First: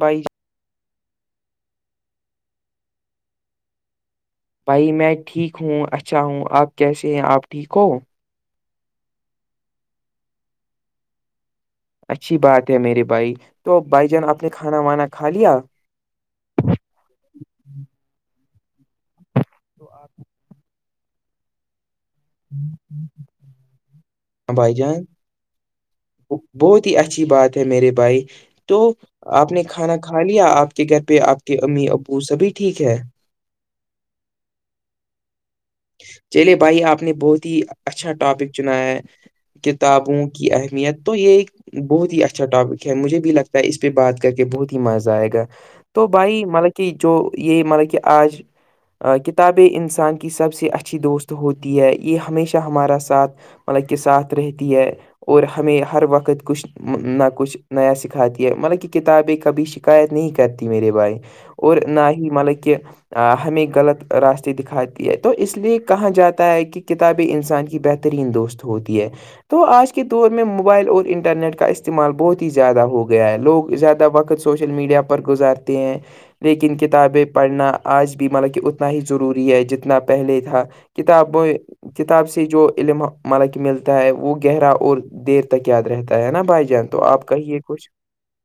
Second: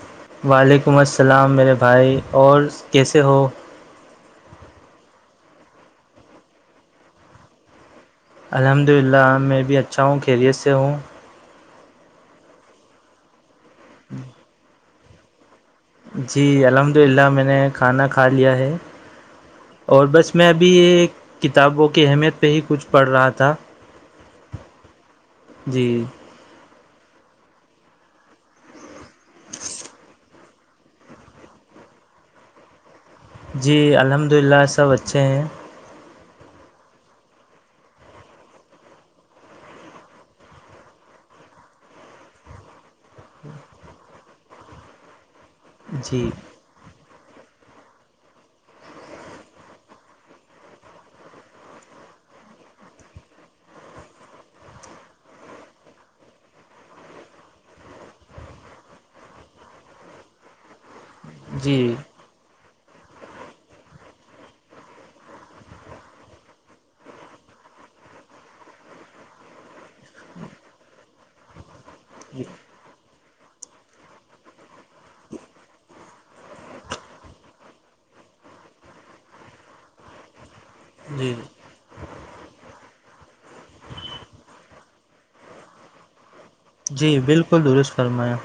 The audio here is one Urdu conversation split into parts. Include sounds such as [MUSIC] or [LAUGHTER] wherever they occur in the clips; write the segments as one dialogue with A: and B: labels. A: بئ
B: وعلیکم السلام میرے بھائی اور کیسے ہو
A: بھائی میں ٹھیک ہوں اچھا ہوں آپ کیسے ہیں آپ ٹھیک ہو
B: الحمد للہ میں بھی اچھا ہوں خیریت سے ہوں
A: اچھی بات ہے میرے بھائی تو بھائی جان آپ نے کھانا وانا کھا لیا
B: جی الحمد للہ میں نے کھانا کھا لیا ہے اور بس میں ابھی یہ کتابوں کی اہمیت پہ ہی کچھ پڑ رہا تھا
A: بھائی جان
B: جی
A: بہت ہی اچھی بات ہے میرے بھائی تو آپ نے کھانا کھا لیا آپ کے گھر پہ آپ کے امی ابو سبھی ٹھیک ہے
B: جی الحمد للہ سب اچھے ہیں
A: چلے بھائی آپ نے بہت ہی اچھا ٹاپک چنایا ہے کتابوں کی اہمیت تو یہ ایک بہت ہی اچھا ٹاپک ہے مجھے بھی لگتا ہے اس پہ بات کر کے بہت ہی مزہ آئے گا تو
B: جی
A: بھائی مطلب کہ جو یہ مطلب کہ آج کتابیں انسان کی سب سے اچھی دوست ہوتی ہے یہ ہمیشہ ہمارا ساتھ مطلب کے ساتھ رہتی ہے اور ہمیں ہر وقت کچھ نہ کچھ نیا سکھاتی ہے مطلب کہ کتابیں کبھی شکایت نہیں کرتی میرے بھائی اور
B: جی
A: مطلب کہ ہمیں غلط راستے دکھاتی ہے تو اس لیے کہاں جاتے ہے کہ کتابیں انسان کی بہترین دوست ہوتی ہے تو آج کے دور میں موبائل اور انٹرنیٹ کا استعمال بہت
B: جی
A: ہی زیادہ ہو گیا ہے لوگ زیادہ وقت سے سوشل میڈیا پر گزارتے ہیں لیکن کتابیں پڑھنا آج بھی مطلب کہ اتنا ہی ضروری ہے جتنا پہلے تھا
B: جی
A: [UNINTELLIGIBLE] کتاب سے جو علم ملک ملتا ہے وہ گہرا اور دیر تک یاد رہتا ہے نا بھائی ج
B: جی بالکل درست فرمایا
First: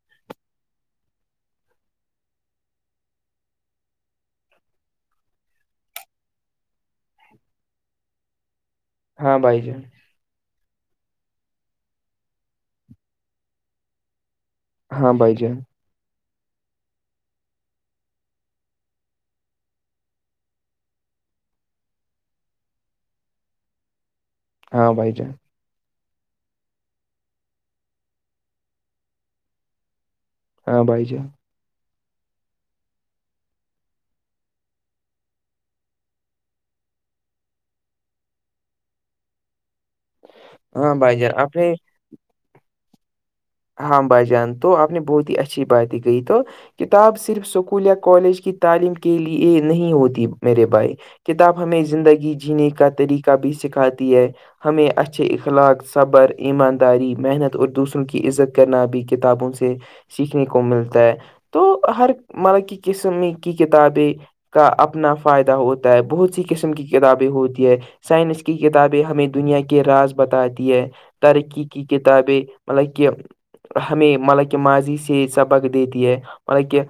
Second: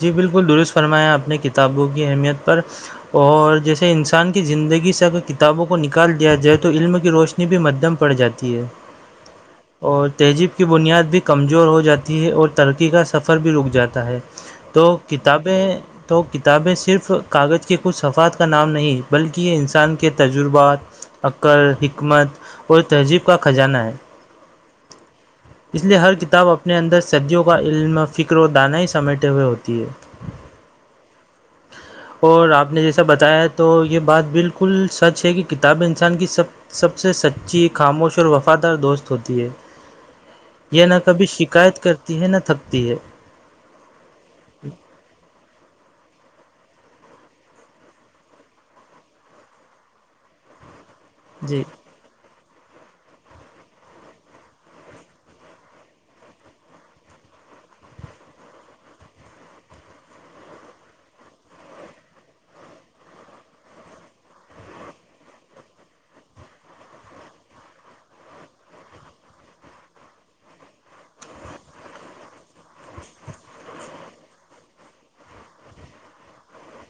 B: جی بالکل درست فرمایا اپنی کتابوں کی اہمیت پر اور جیسے انسان کی زندگی سے اگر کتابوں کو نکال دیا جائے تو علم کی روشنی انی بھی مدم پڑ جاتی ہے
A: ہاں بھائی جے
B: اور تہذیب کی بنیاد بھی کمزور ہو جاتی ہے اور ترقی کا سفر بھی رک جاتا ہے تو
A: ہاں بھائی جان
B: کتابیں تو کتابیں صرف کاغذ کے کچھ صفحات کا نام نہیں بلکہ یہ انسان کے تجربات عقر حکمت اور تہذیب کا خجانہ ہے
A: ہاں بائی جان
B: اس لیے ہر کتاب آپ اپنے اندر صدیوں کا علم فکر و دانائی سمیٹے ہوئے ہوتی ہے
A: ہاں بائی ج
B: اور آپ نے جیسا بتایا تو یہ بات بالکل سچ ہے کہ کتاب انسان کی سب سب سے سچی خاموش اور وفادار دوست ہوتی ہے یہ
A: ہاں
B: نہ
A: بھائی
B: کبھی
A: جان
B: ش
A: آپ نے
B: کرتی ہے نہ تھکتی ہے
A: ہاں بھائی جان تو آپ نے بہت ہی اچھی باتیں کہی تو کتاب صرف اسکول یا کالج کی تعلیم کے لیے نہیں ہوتی میرے بھائی کتاب
B: جی
A: ہمیں زندگی جینے کا طریقہ بھی سکھاتی ہے ہمیں اچھے اخلاق صبر ایمانداری محنت اور دوسروں کی کی عزت کرنا ابھی کتابوں سے سیکھنے کو ملتا ہے تو ہر مرب کی قسم کی کتابیں کا اپنا فائدہ ہوتا ہے بہت سی قسم کی کتابیں ہوتی ہے سائنس کی کتابیں ہمیں دنیا کے راز بتاتی ہے ترقی کی کتابیں مطلب کہ ہمیں مطلب کہ ماضی سے سبق دیتی ہے مطلب کہ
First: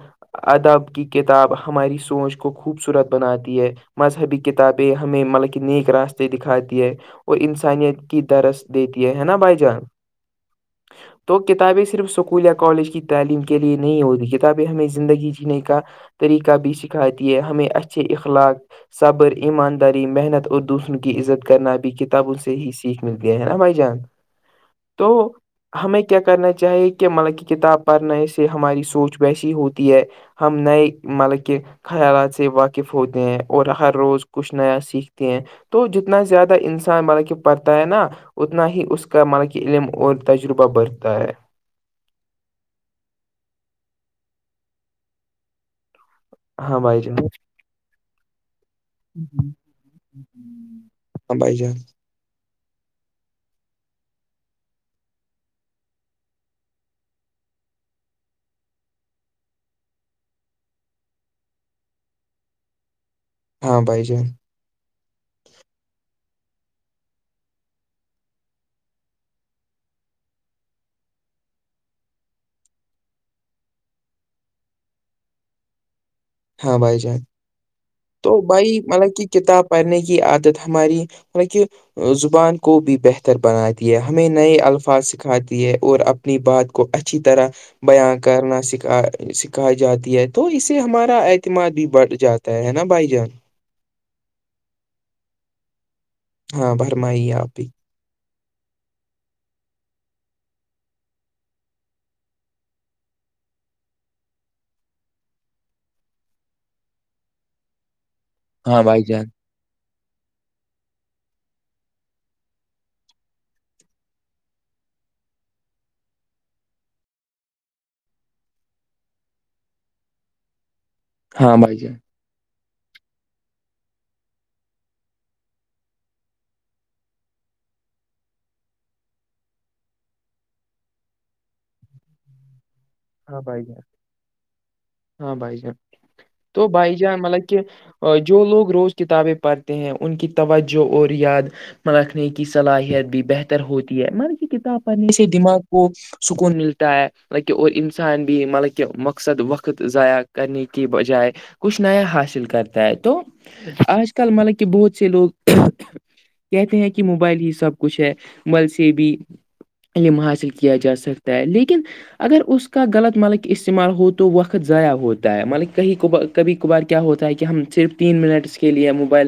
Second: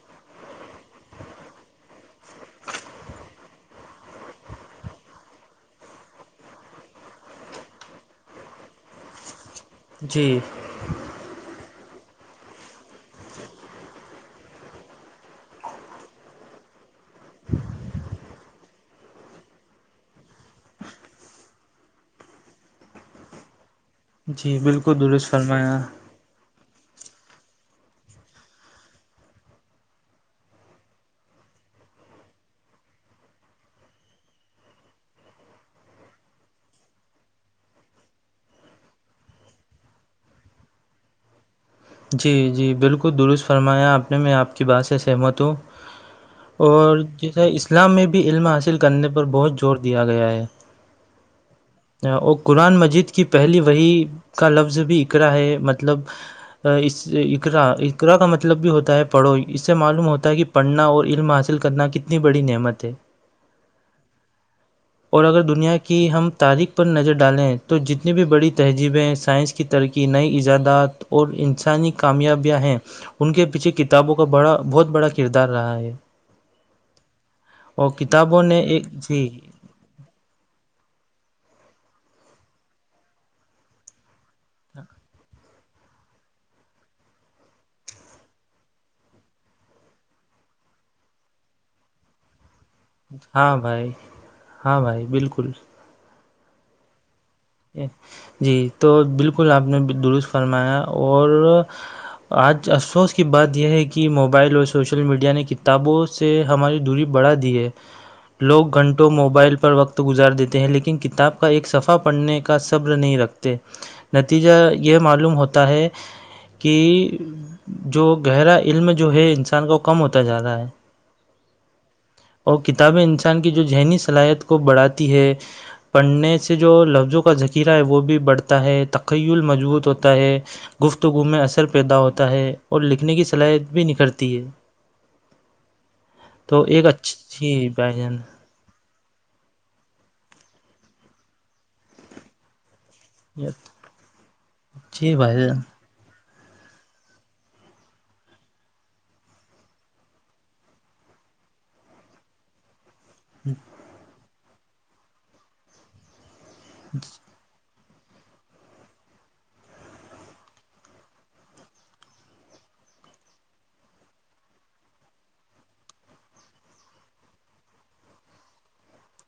A: ادب کی کتاب ہماری سوچ کو خوبصورت بناتی ہے مذہبی کتابیں ہمیں مطلب کہ نیک راستے دکھاتی ہے وہ انسانیت کی درس دیتی ہے نا بھائی جان
B: جی
A: ہ [UNINTELLIGIBLE] تو کتابیں صرف اسکول یا کالج کی تعلیم کے لیے نہیں ہوتی کتابیں ہمیں زندگی جینے کا طریقہ بھی سکھاتی ہے ہمیں اچھے اخلاق صبر ایمانداری محنت اور دوسروں کی عزت کرنا بھی کتابوں سے ہی سیکھ ملتے ہیں نا بھائی جان
B: جی بالکل
A: تو
B: درست فرمایا
A: ہمیں کیا کرنا چاہیے کہ مطلب کہ کتاب پڑھنے سے ہماری سوچ ویسی ہوتی ہے ہم نئے مطلب کہ خیالات سے واقف ہوتے ہیں اور ہر روز کچھ نیا سیکھتے ہیں تو جتنا زیادہ انسان ملب کہ پڑھتا ہے نا اتنا ہی اس کا ملب کہ علم اور تج روبا برتا ہے
B: جی جی بالکل درست فرمایا آپ نے میں آپ کی بات سے سہمت ہوں
A: ہاں
B: اور
A: بھائی جان
B: جیسے اسلام میں بھی علم حاصل کرنے پر بہت زور دیا گیا ہے
A: ہاں بھائی جان
B: اور قرآن مجید کی پہلی وہی کا لفظ بھی اقرا ہے مطلب اس اقرا اقرا کا مطلب بھی ہوتا ہے پڑھو اس سے معلوم ہوتا ہے کہ پڑھنا اور علم حاصل کرنا اتنی بڑی نعمت ہے
A: ہاں بھائی جان
B: اور اگر دنیا کی ہم تاریخ پر نظر ڈالیں تو جتنی بھی بڑی تہذیبیں سائنس کی ترقی نئی ایجادات اور ان انسانی کامیابیاں ہیں ان کے پیچھے کتابوں کا بڑا بہت بڑا کردار رہا ہے
A: ہاں بھائی جان
B: اور
A: تو
B: کتابوں نے
A: بھائی
B: ایک
A: مطلب
B: جی
A: کی کتاب پڑنے کی عادت ہماری مطل کہ زبان کو بھی بہتر بناتی ہے ہمیں نئے الفاظ سکھاتی ہے اور اب اپنی بات کو اچھی طرح بیاں کرنا سکھا سکھائی جاتی ہے تو اسے ہمارے اعتماد بھی بڑھ جاتا ہے نا جان
B: ہاں بھائی ہاں بھائی بالکل
A: ہاں فرمائی آپ بھی
B: جی تو بالکل آپ نے درست فرمایا اور آج افسوس کی بات یہ ہے کہ موبائل اور سوشل میڈیا نے کتابوں سے سے ہماری دوری بڑھا دی ہے
A: [INAUDIBLE]
B: لوگ
A: بھائی
B: گھنٹوں
A: جان
B: موبائل پر وقت گزار دیتے ہیں لیکن کتاب کا ایک صفحہ پڑھنے کا صبر نہیں رکھتے نتیجہ یہ معلوم ہوتا ہے کہ جو گہرا علم جو ہے انسان کو کم ہوتا جا رہا ہے
A: ہاں بائی جے
B: اور کتابیں انسان کی جو ذہنی صلاحیت کو بڑھاتی ہے پڑھنے سے جو لفظوں کا ذخیرہ ہے وہ بھی بڑھتا ہے تخیل مضبوط ہوتا ہے گفتگو میں اثر پیدا ہوتا ہے اور لکھنے کی
A: ہاں بھائی
B: صلاحیت
A: جان
B: بھی نکھرتی ہے
A: ہاں بھائی جان تو
B: ایک
A: بائی جان مطلب
B: اچھی بھائی جان
A: کہ جو لوگ روز کتابیں پڑھتے ہیں ان کی توجہ اور یاد میں رکھنے کی صلاحیت بھی بہتر ہوتی ہے م کتاب پڑھنے
B: جی
A: سے
B: بھائی
A: دماغ
B: جان
A: کو سکون ملتا ہے اور انسان بھی مطلب کہہ مقصد وقت ضائع کرنے کے بجائے کچھ نیا حاصل کرتا ہے تو آج کل مطلب کہ بہت سے لوگ کہتے ہیں کہ موبائل ہی سب کچھ ہے مل سے بھی علم حاصل کیا جا سکتا ہے لیکن اگر اس کا غلط مالک استعمال ہو تو وقت ضائع ہوتا ہے ملک کہیں کبار کبھی کبھار کیا ہوتا ہے کہ ہم صرف تین منٹ اس کے لیے موبائل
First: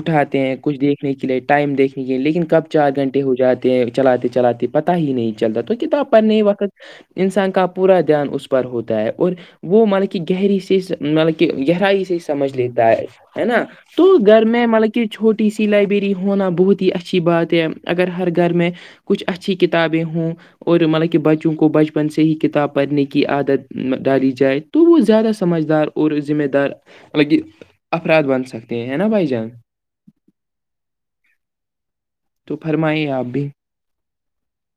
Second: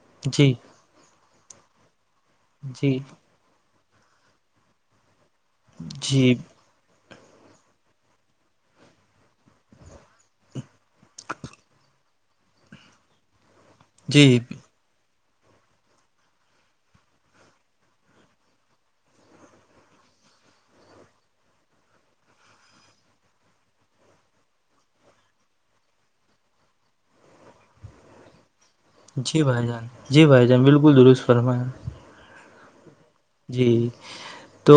A: اٹھاتے
B: جی
A: ہیں کچھ دیکھنے کے لیے ٹائم دیکھنے کے لیے لیکن کب چار
B: جی
A: گھنٹے ہو جاتے ہیں چلاتے چلاتے پتا ہی نہیں چلتا تو کتاب
B: جی
A: پڑنے وقت انسان کا پورا دھیان اس پر ہوتا ہے اور وہ مطلب کہ گہری سے مطلب کہ گہرائی سے سمجھ لیتا ہے ہے نا تو
B: جی
A: گھر میں مطلب کہ چھوٹی سی لائبریری ہونا بہت ہی اچھی بات ہے اگر ہر گھر میں کچھ اچھی کتابیں ہوں اور مطلب کہ بچوں کو بچپن سے ہی کتاب پڑھنے کی عادت ڈالی جائے تو وہ زیادہ سمجھدار اور ذمہ دار افراد بن سکتے ہیں
B: جی بھائی جان جی بھائی جان بالکل درست فرمایا
A: تو فرمائیے آپ بھی
B: جی تو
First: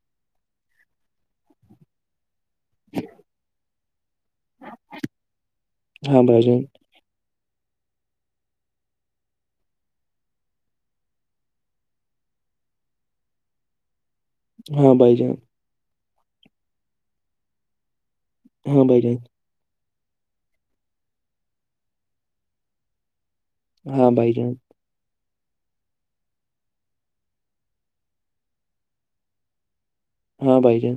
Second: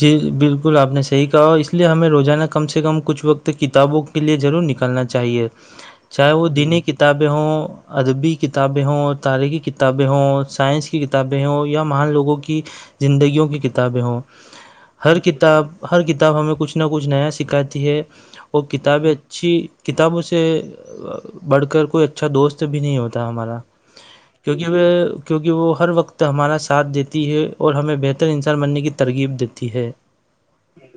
B: جی بالکل آپ نے صحیح کہا اس لیے ہمیں روزانہ سے کم کچھ وقت کتابوں کے لیے ضرور نکلنا چاہیے
A: ہاں
B: چاہے
A: بھائی
B: وہ
A: جان
B: دین کتاب [UNINTELLIGIBLE] ادبی کتابیں ہوں تاریخی کتابیں ہوں سائنس کی کتابیں ہوں یا مان لوگوں کی زندگیوں کی کتابیں ہوں
A: ہاں بھائی
B: ہر
A: جان
B: کتاب ہر کتاب ہمیں کچھ نہ کچھ نیا سکھاتی ہے وہ
A: ہاں بھائی
B: کتابیں
A: جان
B: اچھی کتابوں سے پڑھ کر کوئی اچھا دوست بھی نہیں ہوتا ہمارا
A: ہاں بھائی جان
B: کیونکہ وہ کیونکہ وہ ہر وقت ہمارا ساتھ دیتی ہے اور ہمیں بہتر انسان بننے کی ترغیب دیتی ہے
A: ہاں بائی جان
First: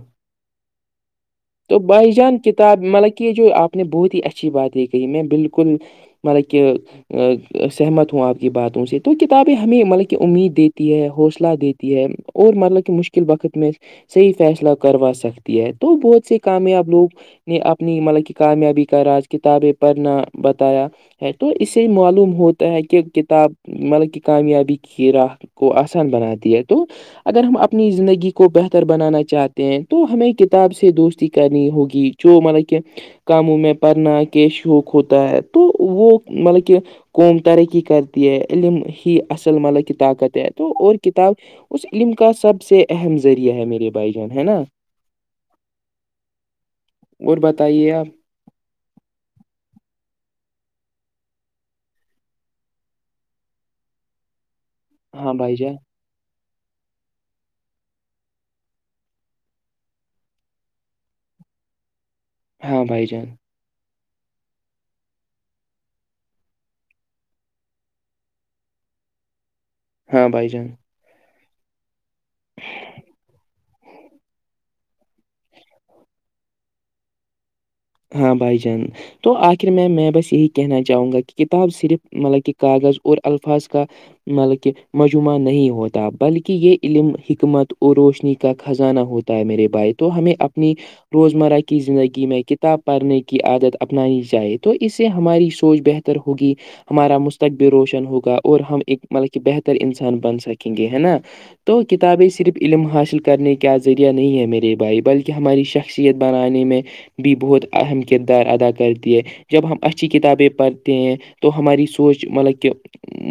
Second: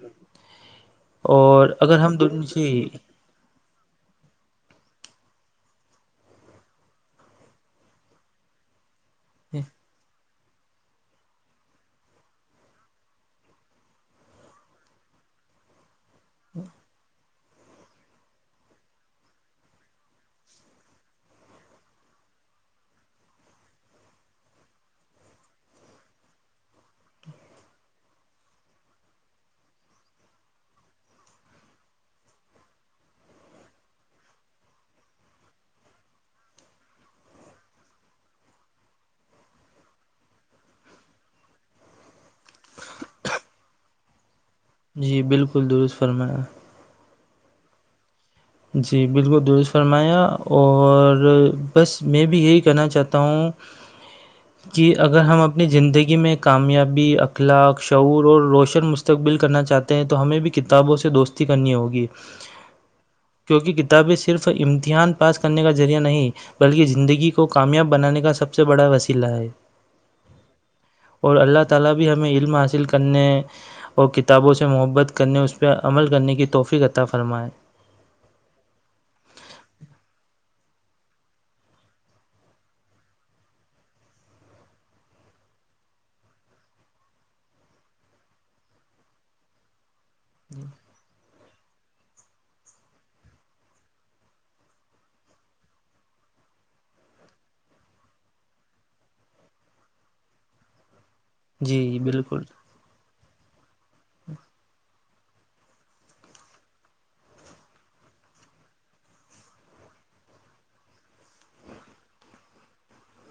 B: اور
A: تو
B: اگر
A: بھائی
B: ہم
A: جان
B: دونوں
A: کتاب
B: جی
A: مطلب کہ یہ جو آپ نے بہت ہی اچھی بات یہ کہی میں بالکل مطلب کہ سہمت ہوں آپ کی باتوں سے تو کتابیں ہمیں مطلب کہ امید دیتی ہے حوصلہ دیتی ہے اور مطلب کہ مشکل وقت میں صحی فیصلہ کروا سکتی ہے تو بہت سے کامیاب لوگ نے اپنی مطلب کہ کامیابی کا راج کتابیں پڑھنا بتایا ہے تو اس سے معلوم ہوتا ہے کہ کتاب مطلب کہ کامیابی کی ر میں کو آسان بنا د ہے تو اگر ہم اپنی زندگی کو بہتر بنانا چاہتے ہیں تو ہمیں کتاب سے دوست ہوگی جو م کیا کاموں میں پڑنا کے شوق ہوتا ہے تو وہ مطلب کہ قوم ترقی کرتی ہے علم ہی اصل مطلب کی طاقت ہے تو اور کتاب اس علم کا سب سے اہم ذریعہ ہے میرے بھائی جان ہے نا
B: جی بالکل درست فرمایا
A: اور بتائیے آپ
B: جی بالکل درست فرمایا اور بس میں بھی یہی کہنا چاہتا ہوں
A: [UNINTELLIGIBLE]
B: کہ اگر
A: ہاں
B: ہم
A: بھائی
B: اپنی
A: جان
B: زندگی میں کامیابی اخلاق شعور اور روشن مستقبل کرنا چاہتے ہیں تو ہمیں بھی کتابوں سے دوست کرنی ہوگی
A: ہاں بھائی جان
B: کیونکہ کتابیں صرف امتحان پاس کرنے کا ذریعہ نہیں بلکہ زندگی کو کامیاب بنانے کا سب سے بڑا وسیلہ ہے
A: ہاں بائی جان
B: اور اللہ تعالی بھی ہمیں علم حاصل کرنے اور کتابوں سے محبت کرنے اس پہ عمل کرنے کی توحفی کطا فرمائیں
A: ہاں بھائی جان تو آخر میں میں بس یہی کہنا چاہوں گا کہ کتاب صرف مطلب کہ کاغذ اور الفاظ کا مطلب کہ مجمعہ نہیں ہوتا بلکہ یہ علم حکمت اور روشنی کا خزانہ ہوتا ہے میرے بھائی تو ہمیں اپنی روزمرہ کی زندگی میں کتنی ت پڑھنے کی عادت اپنانی چاہیے تو اس سے ہماری سوچ بہتر ہوگی ہمارا مستقبل روشن ہوگا اور ہم ایک مطلب کہ بہتر انسان بن سکیں گے ہے نا تو
B: جی
A: کتابیں
B: بالکل
A: صرف علم حاصل کرنے کا ذریعہ نہیں ہے میرے بھائی بلکہ کہ ہماری شخصیت بنانے میں بھی بہت اہم کردار ادا کرتی ہے جب ہم اچھی کتابیں پڑھتے ہیں تو ہماری سوچ مطلب کہ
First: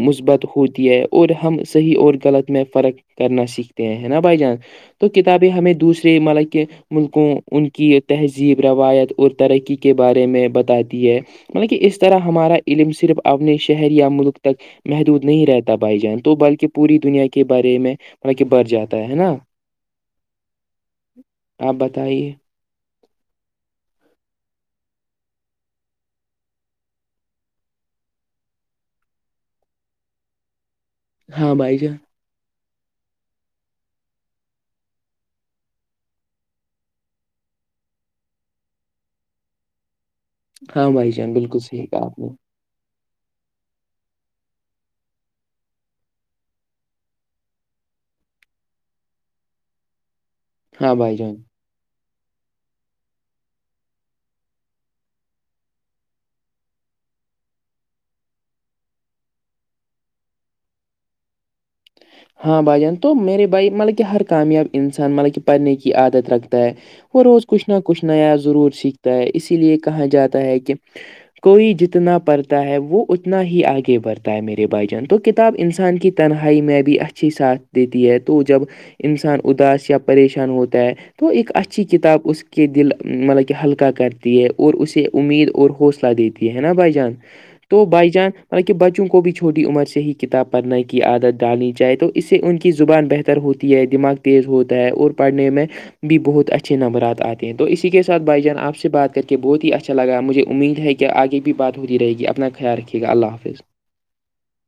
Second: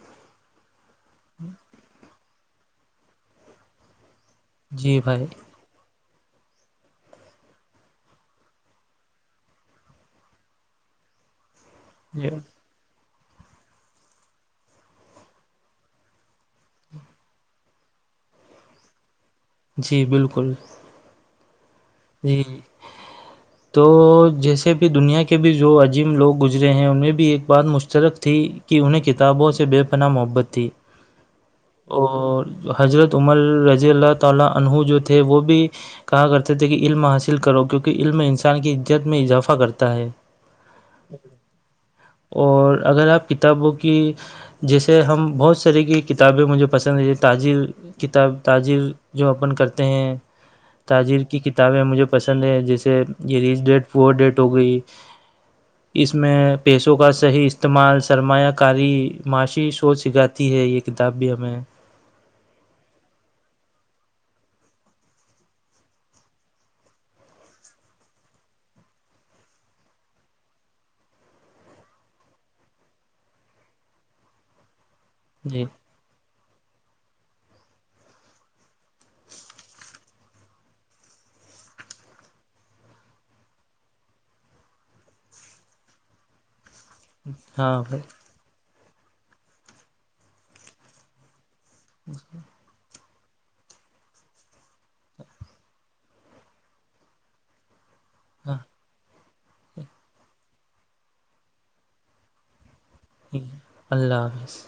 A: مثبت ہوتی ہے اور ہم صحیح اور غلط میں فرق کرنا سیکھتے ہیں نا بھائی جان
B: جی
A: تو
B: بھائی
A: کتابیں ہمیں دوسرے ملک کے ملکوں ان کی تہذیب روایت اور ترقی کے بارے میں بتاتی ہے مطلب کہ اس طرح
B: جی
A: ہمارا علم صرف اپنے شہر یا ملک تک محدود نہیں رہتا بھائی جان تو بلکہ پوری دنیا کے بارے میں بطل کہ بر جاتا ہے نا
B: جی بالکل
A: ہ آپ بتائیے
B: ہوں
A: [INAUDIBLE]
B: تو جیسے بھی دنیا کے بھی جو عجیم لوگ گزرے ہیں انہیں بھی ایک بات مشترک تھی کہ انہیں کتابوں سے بے پناہ محبت تھی
A: ہاں بھائی جان
B: اور حضرت عمر رضی اللہ تعالی انہو جو تھے وہ بھی کہا کرتے تھے علم حاصل کرو کیونکہ علم انسان کی عزت میں اضافہ کرتا ہے
A: ہاں بھائی جان بالکل صحیح کہا آپ نے
B: اور اگر آپ کتابوں کی جیسے ہم بہت سرےح کی کتابیں مجھے پسند ہیں یہ تاجر کتاب تاجر جو اپن کرتے ہیں
A: ہاں بھائی
B: تاجر
A: جان
B: کی کتابیں مجھے پسند ہیں جیسے یہ ریس ڈیٹ فور ڈیٹ ہو گئی
A: [INAUDIBLE]
B: اس میں پیسوں کا صحیح استعمال سرمایہ کاری معاشی سوچ سکھاتی ہے یہ کتاب بھی ہمیں
A: ہ ہاں بھائی جان تو میرے بھائی مطلب کہ ہر کامیاب انسان مطلب کہ پڑھنے کی عادت رکھتا ہے وہ روز کچھ نہ کچھ نیا ضرور سیکھتا ہے اسی لیے کہا جاتا ہے کہ کوئی جتنا پڑھتا ہے وہ اتنا ہی آگے بڑھتا ہے میرے بھائی جان تو کتاب
B: جی
A: انسان کی تنہائی میں بھی اچھی ساتھ دیتی ہے تو جب انسان اداس یا پریشان ہوتا ہے تو ایک اچھی کتاب اس کے دل مطلب کہ ہلکا کرتی ہے اور اسے امید اور حوصلہ دیتی ہے کہ نا بجان
B: ہاں
A: تو
B: بھائی
A: بائی جان مطب کہ بچوں کو بھی چھوٹی عمر سے ہی کتاب پڑھنے کی عادت ڈالی جائے تو اس سے انچ کی زبان بہتر ہوتی ہے دماغ تیز ہوتا ہے اور پڑھنے میں بھی بہت اچھے نمبرات آتے ہیں تو اسی کے ساتھ بھائی جان
B: ہاں
A: آپ سے بات کرتے کہ بہت ہی اچھا لگا مجھے امید ہے کہ آگے بھی بات ہوتی رہے گی اپنا خیال رکھیے گا اللہ
B: ٹھیک ہے،
A: حافظ
B: اللہ حافظ